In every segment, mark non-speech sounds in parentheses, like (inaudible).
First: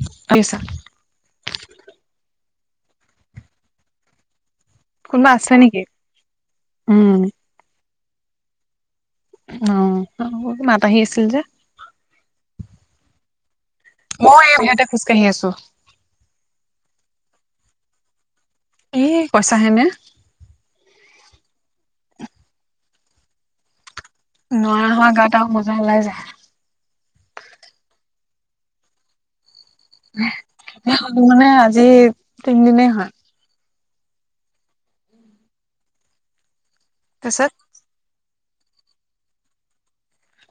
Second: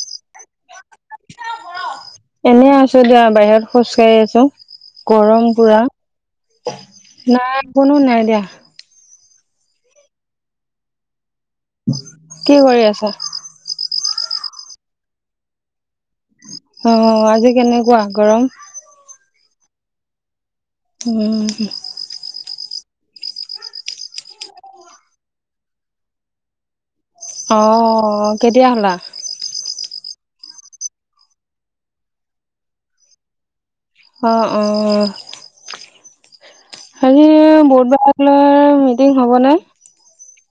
কি কৰি আছা? এনে আছোঁ দিয়া বাহিৰত খোজ কঢ়ি আছোঁ। কোনোবা গৰম আছে পুৰা, নেকি? অ নাই কোনো নাই দিয়া। উম, মাত আহি আছিল যে? কি কৰি আছা? মই সিহঁতে খোজকাঢ়ি আছোঁ। অ', আজি কেনেকুৱা গৰম? এ কৈছাহে নে? উম, নোৱাৰা নহয় গাতে মজা ওলাই যায়। অ', কেতিয়া হ'লা? হ'লো মানে আজি তিনদিনে হল। অ'অ' হেৰি তাৰপিছত বুধবাৰৈলকে মিটিং হ'বনে।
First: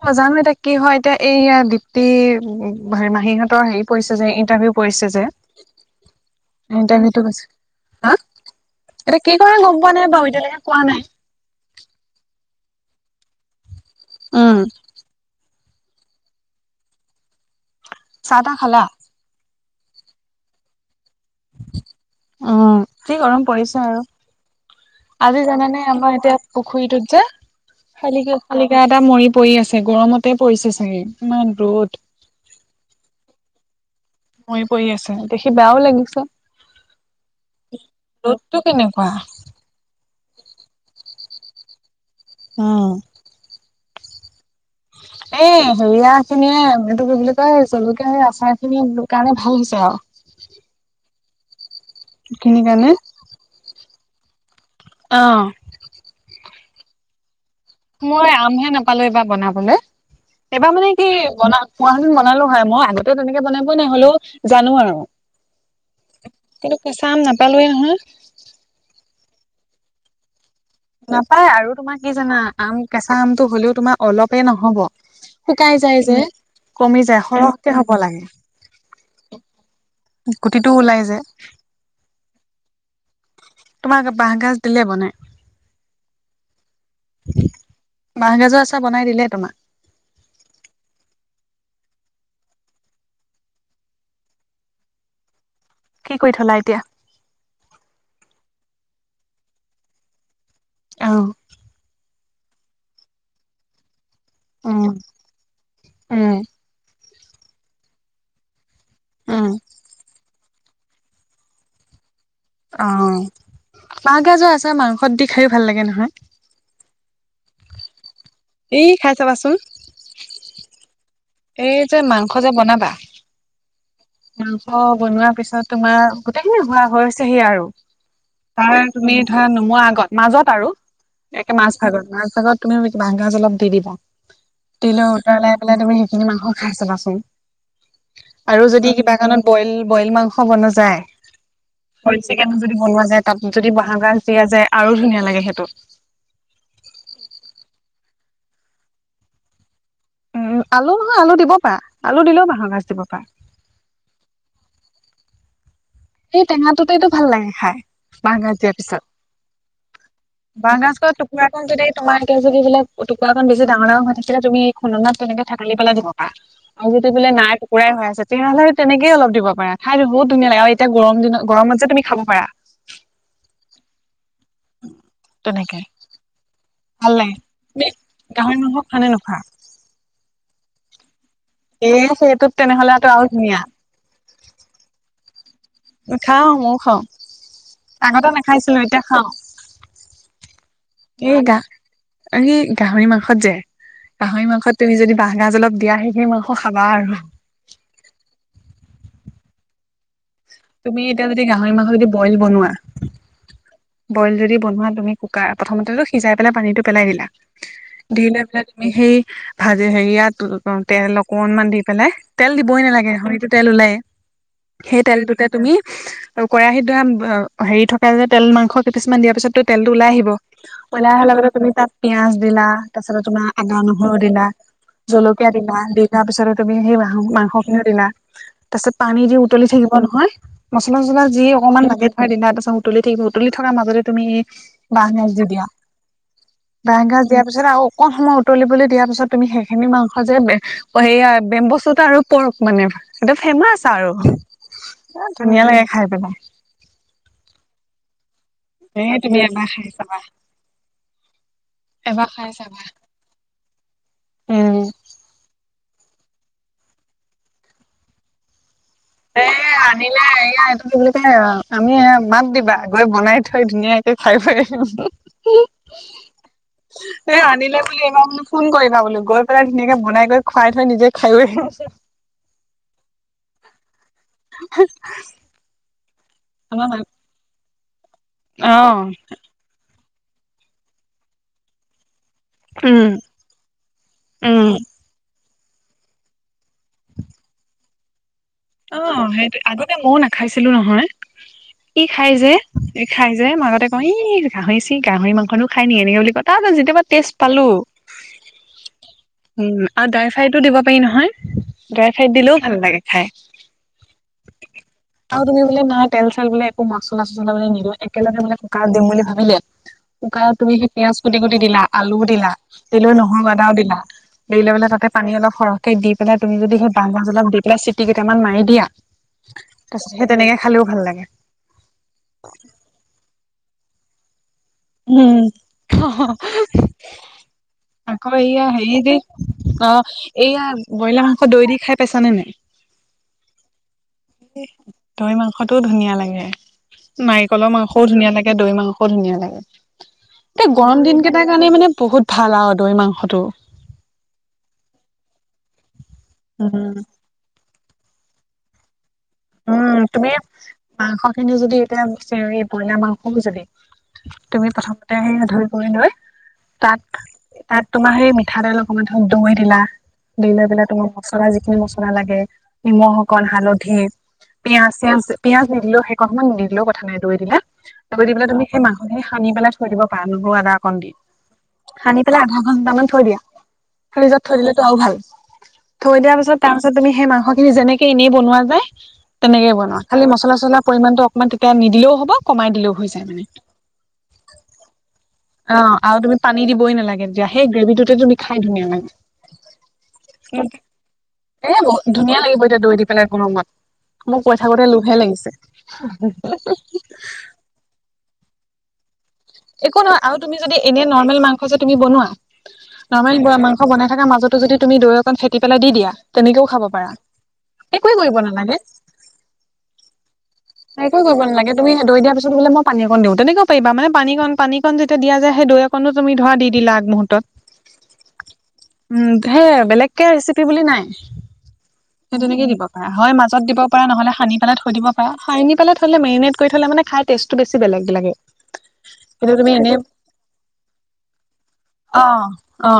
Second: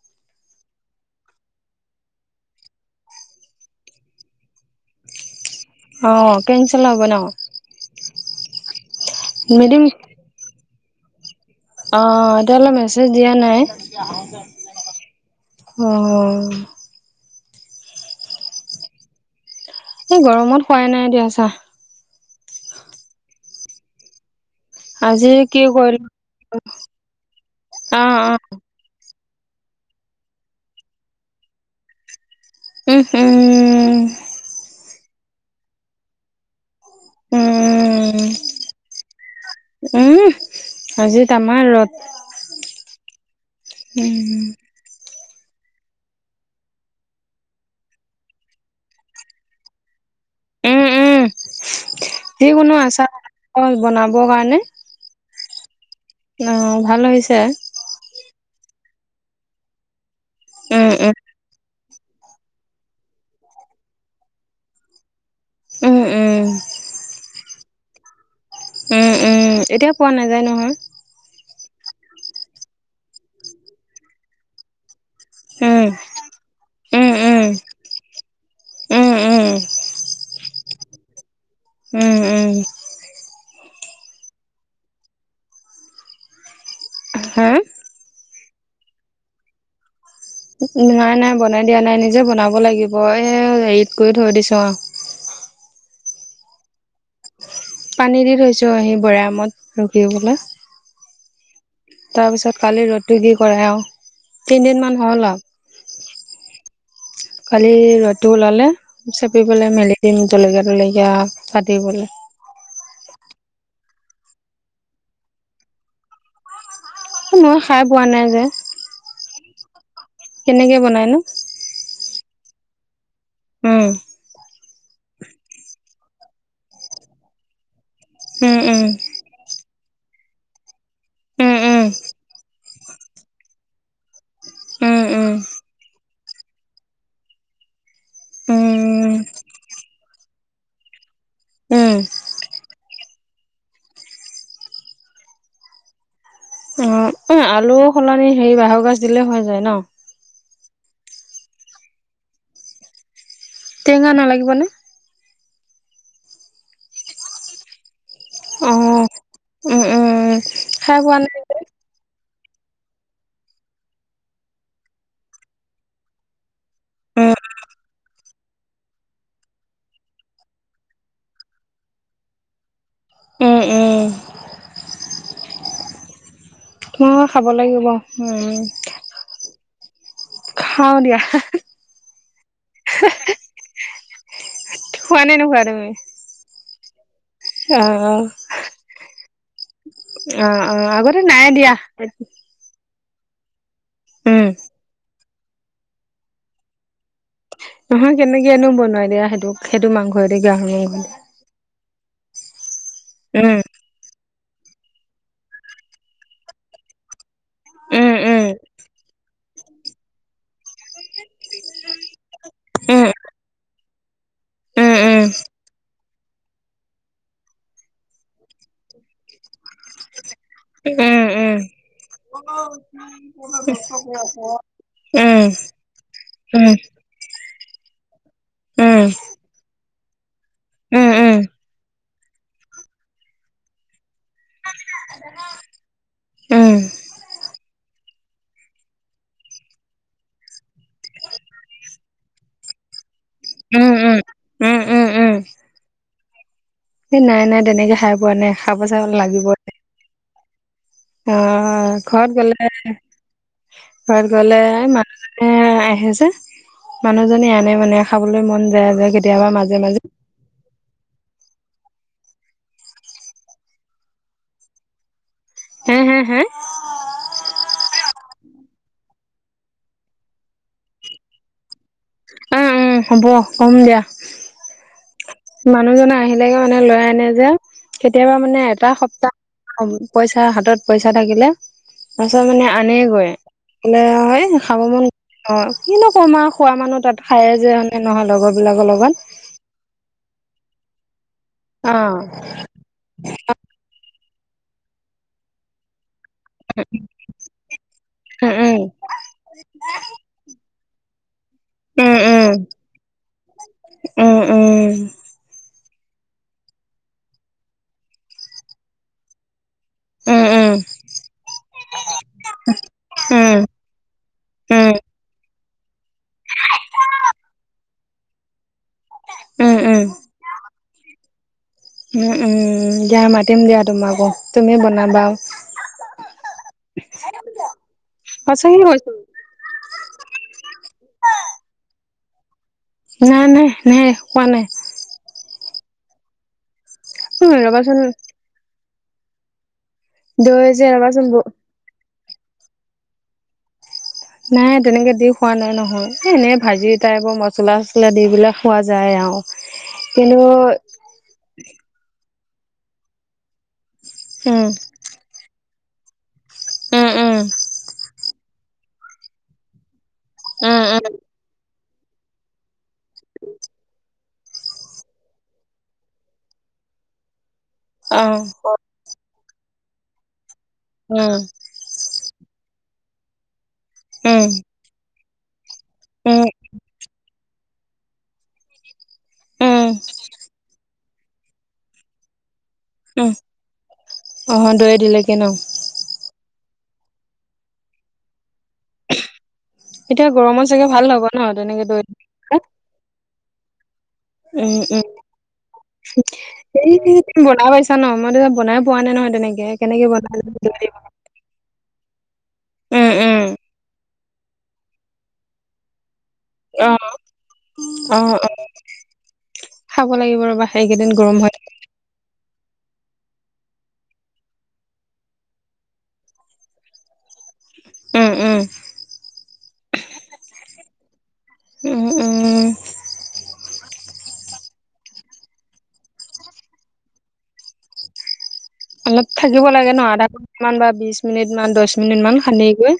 অ' জানো এতিয়া কি হয় এতিয়া এইয়া দীপ্তি উ হে মাহীহঁতৰ হেৰি পৰিছে যে ইণ্টাৰভিউ। পৰিছে যে অ কেনচেল হ'ব ন ইন্টাৰভিউটো গৈছে হা। এতিয়া কি কৰা মিটিং গ'ম পোৱা নাই বাৰু এতিয়ালৈকে কোৱা নাই। অ' এতিয়ালৈ মেছেজ দিয়া নাই উম অ' চাহ তাহ খালা? এই গৰমত খোৱাই নাই এ দিয়া চাহ। উম, কি গৰম পৰিছে আৰু। আজি কি জানানে কৰিলো আমাৰ এতিয়া পুখুৰীটোত যে অ অ শালিকি শালিকি। কিবা এটা মৰি পৰি আছে, গৰমতে পৰিছে চাগে ইমান ৰ'দ। উমহ, উমহ। মৰি পৰি আছে, দেখি বেয়াও লাগিছে। উম ৰ'দটো কেনেকুৱা। উম, আজি তামাম ৰ'দ। উম। উম। এই হেৰিয়া খিনিয়ে মটো কি বুলি কয় জলকীয়া আচাৰ খিনি দিলোঁ কাৰণে ভাল হৈছে আৰু। উম, উম, সেইখিনিৰ যিকোনো কাৰণে আচাৰ বনাবৰ কাৰণে অ' অ' ভাল হৈছে। মই আমহে নাপালোঁ, এইবাৰ বনাবলৈ, এইবাৰ উম, মানে কি উম, বনা পোৱা হ'লে বনালো হয় মই আগতে তেনেকে বনাবই নহ'লেও জানো আৰু। উম, উম, কিন্তু, কেঁচা আম নাপালোয় নহয়। উম, উম। উম, এতিয়া পোৱা নাযায় নহয়। নাপায় আৰু তোমাৰ কি জানা আম কেঁচা আমটো হ'লেও তোমাৰ অলপে নহ'ব। শুকাই উম, যায় যে, কমি উম, যায়, উম, সৰহকে হ'ব লাগে। উম, উম, গুটিটো ওলাই যে। উম, উম। তোমাক বাঁহগাজ দিলে বনাই। হা বাঁহগাজৰ আচাৰ বনাই দিলে তোমাক। নাই নাই বনাই দিয়া নাই। নিজে বনাব লাগিব এ হেৰিত কৰি থৈ দিছোঁ আৰু। কি কৰি থলা এতিয়া। পানী দি থৈছো আহি বৈয়ামত ৰুটি পেলায়। অ' তাৰপিছত কালি ৰ'দটো কি কৰে আৰু উম তিনিদিনমান হ'ল আহ। উম। কালি ৰ'দটো ওলালে উম, চেপিপেলাই মেলি দিম জলকীয়া তলকীয়া কাটি পেলায় অ' বাঁহ গাজ যে আছে মাংস দি খায়ো ভাল লাগে নহয়। উম, মই খাই পোৱা নাই যে। এই খাই চাবাচোন। কেনেকে বনাই নো। এই যে মাংস যে বনাবা। উম। মাংস বনোৱাৰ পিছত তোমাৰ গোটেইখিনি হোৱা হৈ হৈছেহি আৰু। উম উম তাৰ তুমি ধৰা নুমোৱা আগত মাজত আৰু উম এনে মাছ উম ভাগত মাছ ভাগত তুমি বাহঁগাজ অলপ দি দিবা দি লৈ উম উতৰলাই পেলাই তুমি। হেইখিনি মাংস খাই চাবাচোন। উম আৰু যদি কিবা উম কাৰণত বইল বইল মাংস বনাৱো যায়। উম বইল চিকেনো যদি বনোৱা যায়। তাত যদি বাঁহগাজ দিয়া যায় আৰু ধুনীয়া লাগে সেইটো। উম। অ', আলুৰ সলনি হেৰি বাঁহৰ গাজ দিলেই হৈ যায় ন। উম, আলু নহয়, আলু দিব পাৰা, আলু দিলেও বাঁহৰ গাজ দিব পাৰা। টেঙা নালাগিব নে? সেই টেঙাটোতেইতটো ভাল লাগে খাই, বাহৰ গাজ অ দিয়াৰ পিছত। উম উম বাঁহ খাই গাজৰ পোৱা নাই টুকুৰা যে যদি এইবিলাক টুকুৰাকন বেছি ডাঙৰ ডাঙৰ হৈ থাকিলে, খুনাত তেনেকে থাকি পেলাই দিব পাৰা। আৰু যদি বোলে নাই, টুকুৰাই হৈ আছে, তেতিয়াহ'লে তেনেকেই অলপ দিব পাৰা, খাই বহুত ধুনীয়া লাগে আৰু এতিয়া গৰম দিনত, গৰমত যে তুমি খাব পাৰা। এ এ। তেনেকে। ভাল মই লাগে, খাব লাগিব তুমি উম গাহৰি মাংস খোৱা নে নোখোৱা? খাওঁ দিয়া, হা হা। এই সেইটোত তেনেহ'লেতো আৰু ধুনীয়া। খোৱা নে নোখোৱা তুমি? খাওঁ ময়ো খাওঁ, অ আগতে নাখাইছিলোঁ এতিয়া খাওঁ। উম উম, আগতে নাই দিয়া। এই গাহৰি মাংসত যে, উম গাহৰি মাংসত তুমি যদি বাঁহগাজ অলপ দিয়া, সেইখিনি মাংস খাবা আৰু। ওহো, কেনেকেনো বনোৱাই দিয়া সেইটো, সেইটো মাংস দি গাহৰি। তুমি এতিয়া গাহৰি মাংস যদি বইল বনোৱা উম। বইল যদি বনোৱা, তুমি কুকাৰ, প্ৰথমতেতো সিজাই পেলাই পানীটো পেলাই দিলা। উম দি লৈ পেলাই তুমি সেই, ভাজি, হেৰিয়াত তেল অকনমান দি পেলাই তেল দিবই উম উম নালাগে, গাহৰিটো তেল ওলায়েই। উম উম সেই তেলটোতেই তুমি, কেৰাহিত ধৰা হেৰি থকা যে তেল মা কেইপিছ মান দিয়াৰ পিছতটো তেলটো ওলাই আহিব, উম উলাই অহা উম লগতে উম তুমি তাত পিয়াঁজ দিলা, তাৰপিছত তোমাৰ আদা নহৰু দিলা, উম জলকীয়া দিলা, দি লোৱা পিছত উম, তুমি সেই মাংসখিনিও দিলা। তাৰ পিছত উম, পানী দি উতলি থাকিব নহয়, মচলা উম, চছলা উম, যি অকনমান লাগি পৰাই দিলা, তাৰপাত উতলি থাকিব উতলি থকাৰ মাজতেই তুমি এই বাঁহ গাজ দি দিয়া। উম। বাঁহগাজ দিয়াৰ পিছত আৰু অকণ সময় উতলিবলৈ দিয়াৰ পিছত, তুমি সেইখিনি মাংস যে অ', সেইয়াই, বেম্বো চুত আৰু পৰ্ক মানে, এইটো ফেমাচ উম, আৰু। উম। উম, উম, উম, এই ধুনীয়া লাগে খাই পেলাই। এই নাই নাই, তেনেকে খাই পোৱা নাই, খাব যাব লাগিব। চাবা। অ', ঘৰত চাবা গলেহে ঘৰত উম গ'লেহে মা এ আহে যে, মানুহজনী আনে মানে, খাবলৈ মন যায় কে এই আনিলে এইয়া (unintelligible) আমি মাত দিবা, গৈ বনাই থৈ ধুনীয়াকে খাই বৈ আহিম। হে, হে, হা? এ আনিলে বুলি, এ ফোন কৰিা বোলো, গৈ পেলাই ধুনীয়াকে বনাই কৰি খুৱাই থৈ, নিজেও খাই আহিম। উম, উম, হ'ব, ক'ম দিয়া। হুহ। মানুহজনে আহিলেই মানে লৈ আনে যে, কেতিয়াবা মানে অ এটা সপ্তাহ পইচা, হাতত পইচা থাকিলে তাৰপিছত মানে উম আনেগৈ, লে, এই উম খাব মন অ', কিনো কম আৰু, খোৱা মানুহ তাত খায় যে। নহয়, লগৰ বিলাকৰ লগত অ', সেইটোৱেই, আগতে ময়ো নাখাইছিলোঁ নহয়, অ ই খাই যে। সি খাই যে, মই আগতে কওঁ, ই গাহৰি চি, গাহৰি মাংসনো খাই নি? এনেকে বুলি কওঁ। তাৰছ যেতিয়াবা তেজ পালো উম উম আৰু ড্ৰাই ফ্ৰাইতটো দিব পাৰি নহয় উম ড্ৰাই ফ্ৰাই উম দিলেও ভাল লাগে খাই উম উম আৰু তুমি নাই তেল চাই বোলে একো মাচলা চচলা বুলি নিদিওঁ একেলগে মানে কুকাত দিম বুলি ভাবিলে উম কুকাৰত উম তুমি সেই পিয়ঁয়াজ কুটি কুটি দিলা আলুও দিলা তে লৈ উম উম উম নহৰু আদাও দিলা দেৰি লৈবলে তাতে পানী অলপ সৰহ দি পেলাই তুমি যদি সেই বান্ জ্বলপ দি পেলাই চিটি কেইটামান মাৰি দিয়া উম তাৰ পিছত উম সেই তেনেকে খালেও ভাল লাগে উম উম দিয়া মাতিম দিয়া তোমাকো তুমি বনাবা উম আাকয় সঁচাকে হেই কৈছো দে অ এইয়া ব্ৰইলাৰ মাংস দৈ দি খাই পাইছ নে নাই নাই নাই নাই কোৱা নাই দৈ মাংসটোও ধুনীয়া লাগে উম নাৰিকলৰ ৰবাচোন মাংসও ধুনীয়া লাগে দৈ মাংসও ধুনীয়া লাগে দৈ এয়া যে গৰম দিন ৰবাচোন কেইটাৰ কাৰণে মানে বহুত ভাল আৰু দৈ মাংসটো নাই তেনেকে দি খোৱা নাই নহয় এ এনে ভাজি উম এটাই বৰ ম পচলা চচলা দিিবিলাক খোৱা যায় আৰু উম তুমি কিন্তু মাংস খিনি যদি এতিয়া বইলাৰ মাংসও যদি উম তুমি প্ৰথমতে সেই ধুই কৰিু লৈ তাত উম উম তাত তোমাৰ সেই িঠাৰে অকমান ধ দৈ দিলা দিৈ লৈ উম পেলাই তোমাৰ উম মচলা যিখিনি মচলা লাগে নিমখ অকন হালধি পিয়ঁয়াজ চিয়াজ পিিয়য়াজ নিদিলে সেইেকমান নিদিলেও কথা নাই দৌৰি দিলে দৈ অহ দিলে তুমি সেই মাং সেই সানি পেলাই থৈ দিব পাৰা নৰু আদা অকণ দি উম সানি পেলাই আধা ঘন্টা মান থৈ দিয়া ফ্ৰিজত উম থৈ দিলেতোও ভাল থৈ দিয়া উম পিছত তাৰ পিছত তুমি সেই মাংসখিনি যেনেকে এনেই বনোৱা যায় তেনেকে উম বনোৱা খালি মছলা চছলা পৰিমটো মান তেতিয়া নিদিলেও হ'ব কমাই দিলেও উম মানে অহ দৈ দিলেগে ন অ আৰু তুমি পানী দই নালাগে তেতিয়া সেই গ্ৰেভিটোতে তুমি খাই ধুনীয়া লাগে এতিয়া গৰমত চাগে ভাল হ'ব ন এ তেনেকে দৈ বহুত দি ধুনীয়া লাগিব পেলাই? এতিয়া দৈ দি পেলাই কোনো মত মই কৈ উম থাকোতে উম লোহে লাগিছে হেৰি বনাই পাইছা ন মইতিয়া বনাই পোৱা নাই নয় একো নহয় আৰু তুমি যদি এনে নৰ্মেল মাংস যে তুমি বনোৱা উম উম নৰ্মেল মাংস বনাই থকা মাজতো যদি তুমি দৈ অকন ফেটি পেলাই দি দিয়া তেনেকেও খাব অ পাৰা অ একোৱে কৰিব অ নালাগে খাব লাগিব ৰবাহ এক একো কৰিব নালাগে তুম দৈ দিয়াৰ পিছতোলে মই পানীক দিওঁ তেনেকুৱ পাৰিবাান পানীক পানীক যেতিয়া দা যায় সেইৈক কোুমি ধৰা দি দিলা আগুহৰ্তত উম উম উ হে বেলেগকে ৰেচিপি বুলি নাই উম উম সেই তেনেকে দিব পাৰ হয় মাজত দিব পৰাা নহ'লে সানি পেলাই থৈ দিব পাৰা খাই নি পালেলে মেৰিনেট কৰি থ' মে খাই টেষ্টটো বেছি বেলেগিলাগে অলপ থাকিব লাগে ন আধা ঘণ্ট মান বা বিশ মিনিট মান দহ মিনিট অ মান সান্ি গৈ অ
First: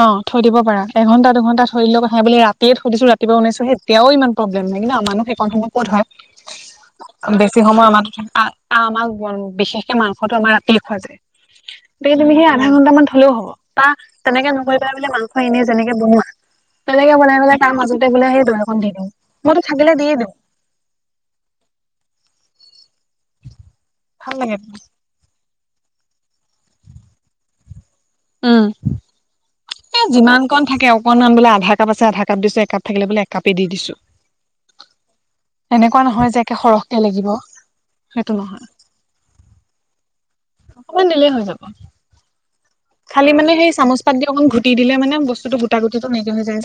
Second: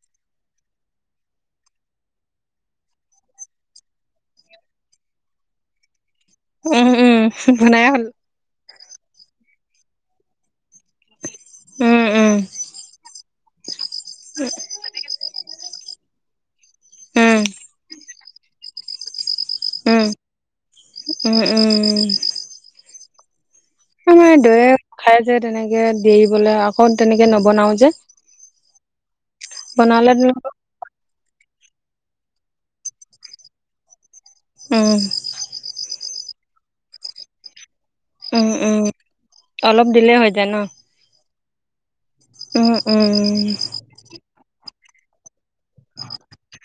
অ থৈ দিব পাৰা এঘণ্টা দুঘণ্টা থৈ দিলও কথাাই বুলি ৰাতিয় থৈ দিছো ৰাতিুৱা ওাইোে এতিয়াও ইমান প্ৰব্লেম নাই ন মুহ সেইক সময় ক'ত হয় উম উম বেছি বনাই সময় হ'ল আমাৰো আমাক বিশেষকে মাংসতো আমাৰ ৰাতিয় খোৱা যায় উম গতিকে তুমি উম সেই আধা ঘন্ট মান থলেও হ'ব বা তেনেকে নহৈ পেলাই ব বুলি মানুহ হয় এনে যেনেকে বনোৱা তেনেকে বনাই উম পেললে তাৰ মাজতে বোলে সেই দৰাখনন দি দিম মইতো থাগিলে উম দিয়ে দিওঁ উম উম মে ভাল লাগে দয়ে খাই যে, তেনেকে দিৰি বলে আকৌ তেনেকে নবনাও যে উম, এ বনালে যিমান কণ থাকে, অকনমান বোলে আধা কাপ আছে, আধা কাপ দিছো, একাপ থাকিলে বোলে একাপেই দি দিছো উম, এনেকুৱা নহয় যে, একে সৰহকে লাগিব সেইটো উম, নহয় উম, অলপ দিলেই হৈ যায় ন অকমান দিলেই হৈ যাব। উম, উম, খালি মানে, সেই চামুচ পাত দি অকণ ঘুটি দিলে মানে, বস্তুটো গোটটাুিটো নাইকিয়া যায়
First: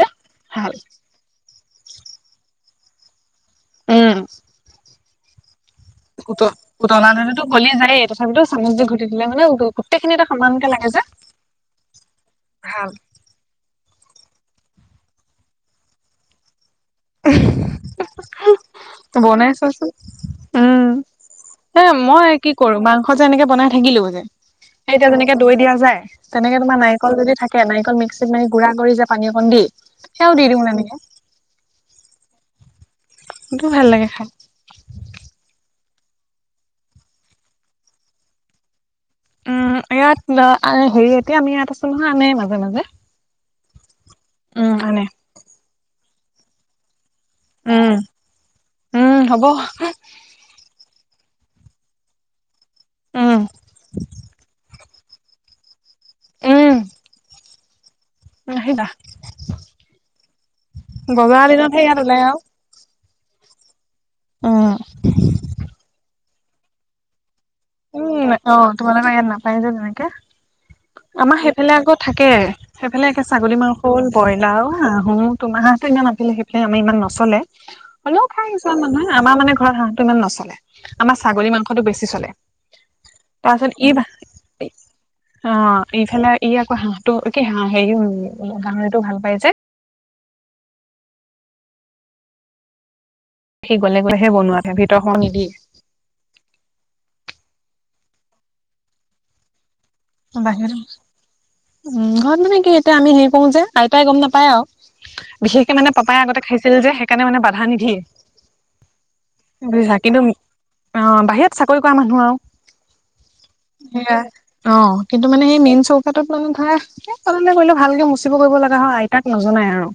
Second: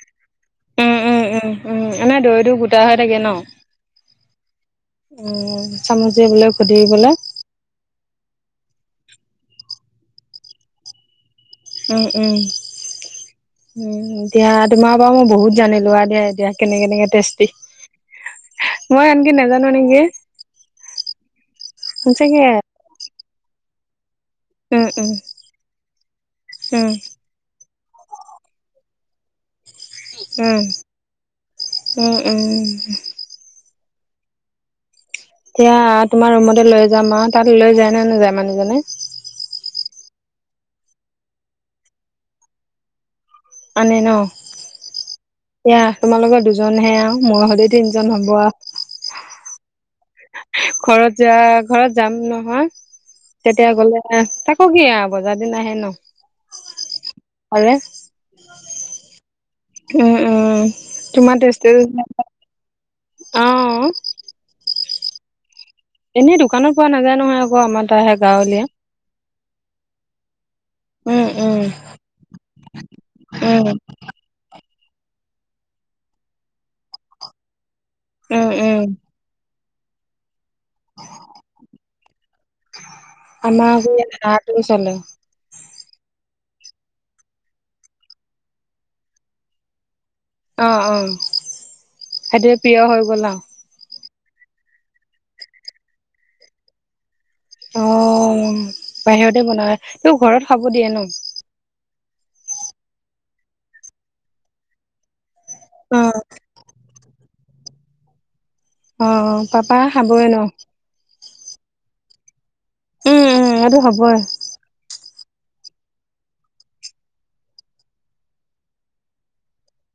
ভাল উম, উম, উম, এনে দৈটো গোটা হৈ থাকে ন উম, উম চামুচে বোলে খুদি বোলে উতলা ধতো গলে যায়। তথাপিতো চামু্ৰি ঘটি দিলোনে, গোটেইখিনি এটা সমানকে লাগে যে- উম, উম, ভাল উম, এতিয়া তোমাৰ পৰা মই বহুত জানিলো আৰু দিয়া, এতিয়া কেনেকে কেনেকে টেষ্টি মই আনকি বনাইছা নাজানো চোন, নেকি উম এ মই সঁচাকে কি কৰোঁ মাংস যে এনেকে বনাই থাকিলো যে, উম উম এতিয়া যেনেকে দৈ দিয়া যায়, তেনেকে তোমাৰ উম নাৰিকল যদি থাক মিক্সিত মানে গুড়া কৰি যে পানী অকণ দি সেয়াও দি দিওঁ উম, তেনেকে উম, উম, সেইটো ভাল লাগে খাই এতিয়া তোমাৰ ৰুমতে লৈ যাম, অ', তাত লৈ যায় নে নেযায় মানুহজনে? উম, ইয়াত হেৰি এতিয়া আমি ইয়াত আছো নহয় আনে মাজে মাজে আনে ন উম আনে এয়া তোমালোকৰ দুজনহে আৰু মই হ'লে উম তিনিজন হ'ব আৰু উম, হ'ব ঘৰত যোৱা ঘৰত যাম নহয়, উম তেতিয়া গ'লে তাকো কি আৰু বজাৰ দিন আহে ন উম, হ'লে আহিবা উম, উম, তোমাৰ বজাৰৰ টেষ্ট দিনতহে ইয়াত ওলাই আৰু অ', অ', এনেই দোকানত পোৱা নাযায় নহয়, আকৌ আমাৰ তাৰ সে উম অ গাঁৱলীয়া তোমালোকৰ ইয়াত নাপাই যে তেনেকে উম আমাৰ উম সেইফালে আকৌ থাকে, সেইফালে একে ছাগলী উম মাংস হ'ল ব্ৰইলাও হাঁহো, তোমাৰা হাঁহটো আমি সিমান নচলে হ'লেও, উম খাই উম কিছুমান মানুহে আমাৰ মানে ঘৰত হাঁহতটো ইমান নচলে, আমাৰ ছাগলী মাংসতটো বেছি চলে তাৰপিছত আমাৰ ই আকৌ ইয়াত হাঁহটো চলে অ', ইফালে ই আকৌ হাঁহটো কি হাঁ হেৰি গাহৰিটো ভাল পাই যে অ', সেইটোৱে প্ৰিয় হৈ গ'ল আৰু সি গ'লে গ'লেহে বনোৱা ভিতৰত সোমাব নিদিয়ে অ', বাহিৰতে বনায় বাহিৰত উ ঘৰত মানে, কি এতিয়া আমি হেৰি কৰোঁ যে, আইতাই গম নাপায় আৰু বিশেষকে মানে, অ পাপাই আগতে খাইছিল যে সেইকাৰণে মানে বাধা নিদিয়ে অ ', পাপা বুজিছা কিন্তু খাবয়ই ন অ', বাহিৰত চাকৰি কৰা মানুহ আৰু উম উম এইটো হ'বই সেয়া অ', কিন্তু মানে, সেই মেইন চৌকাতোত মানে ধৰা তলে তলে কৰিলে ভালকে মুচিব কৰিব লগা হয়, আইতাক নজনাই আৰু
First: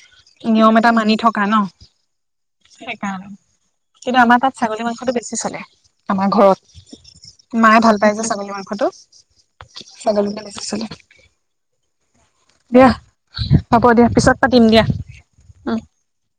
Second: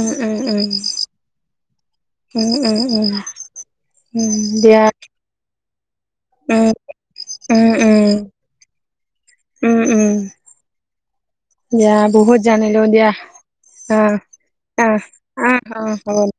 উম উম উম নিয়ম এটা মানি থকা ন, উম উম উম সেইকাৰণে কিন্তু উম আমাৰ তাত দিয়া ছাগলী মাংসটো বেছি চলে, আমাৰ উম ঘৰত উম মায়ে ভাল পায় উম যে ছাগলী মাংস টো উম উম ছাগলিকে বেচি চলে দিয়া বহুত জানিলো দিয়া হ'ব অ দিয়া পিছত পাতিম দিয়া অহ অহ অ হ'ব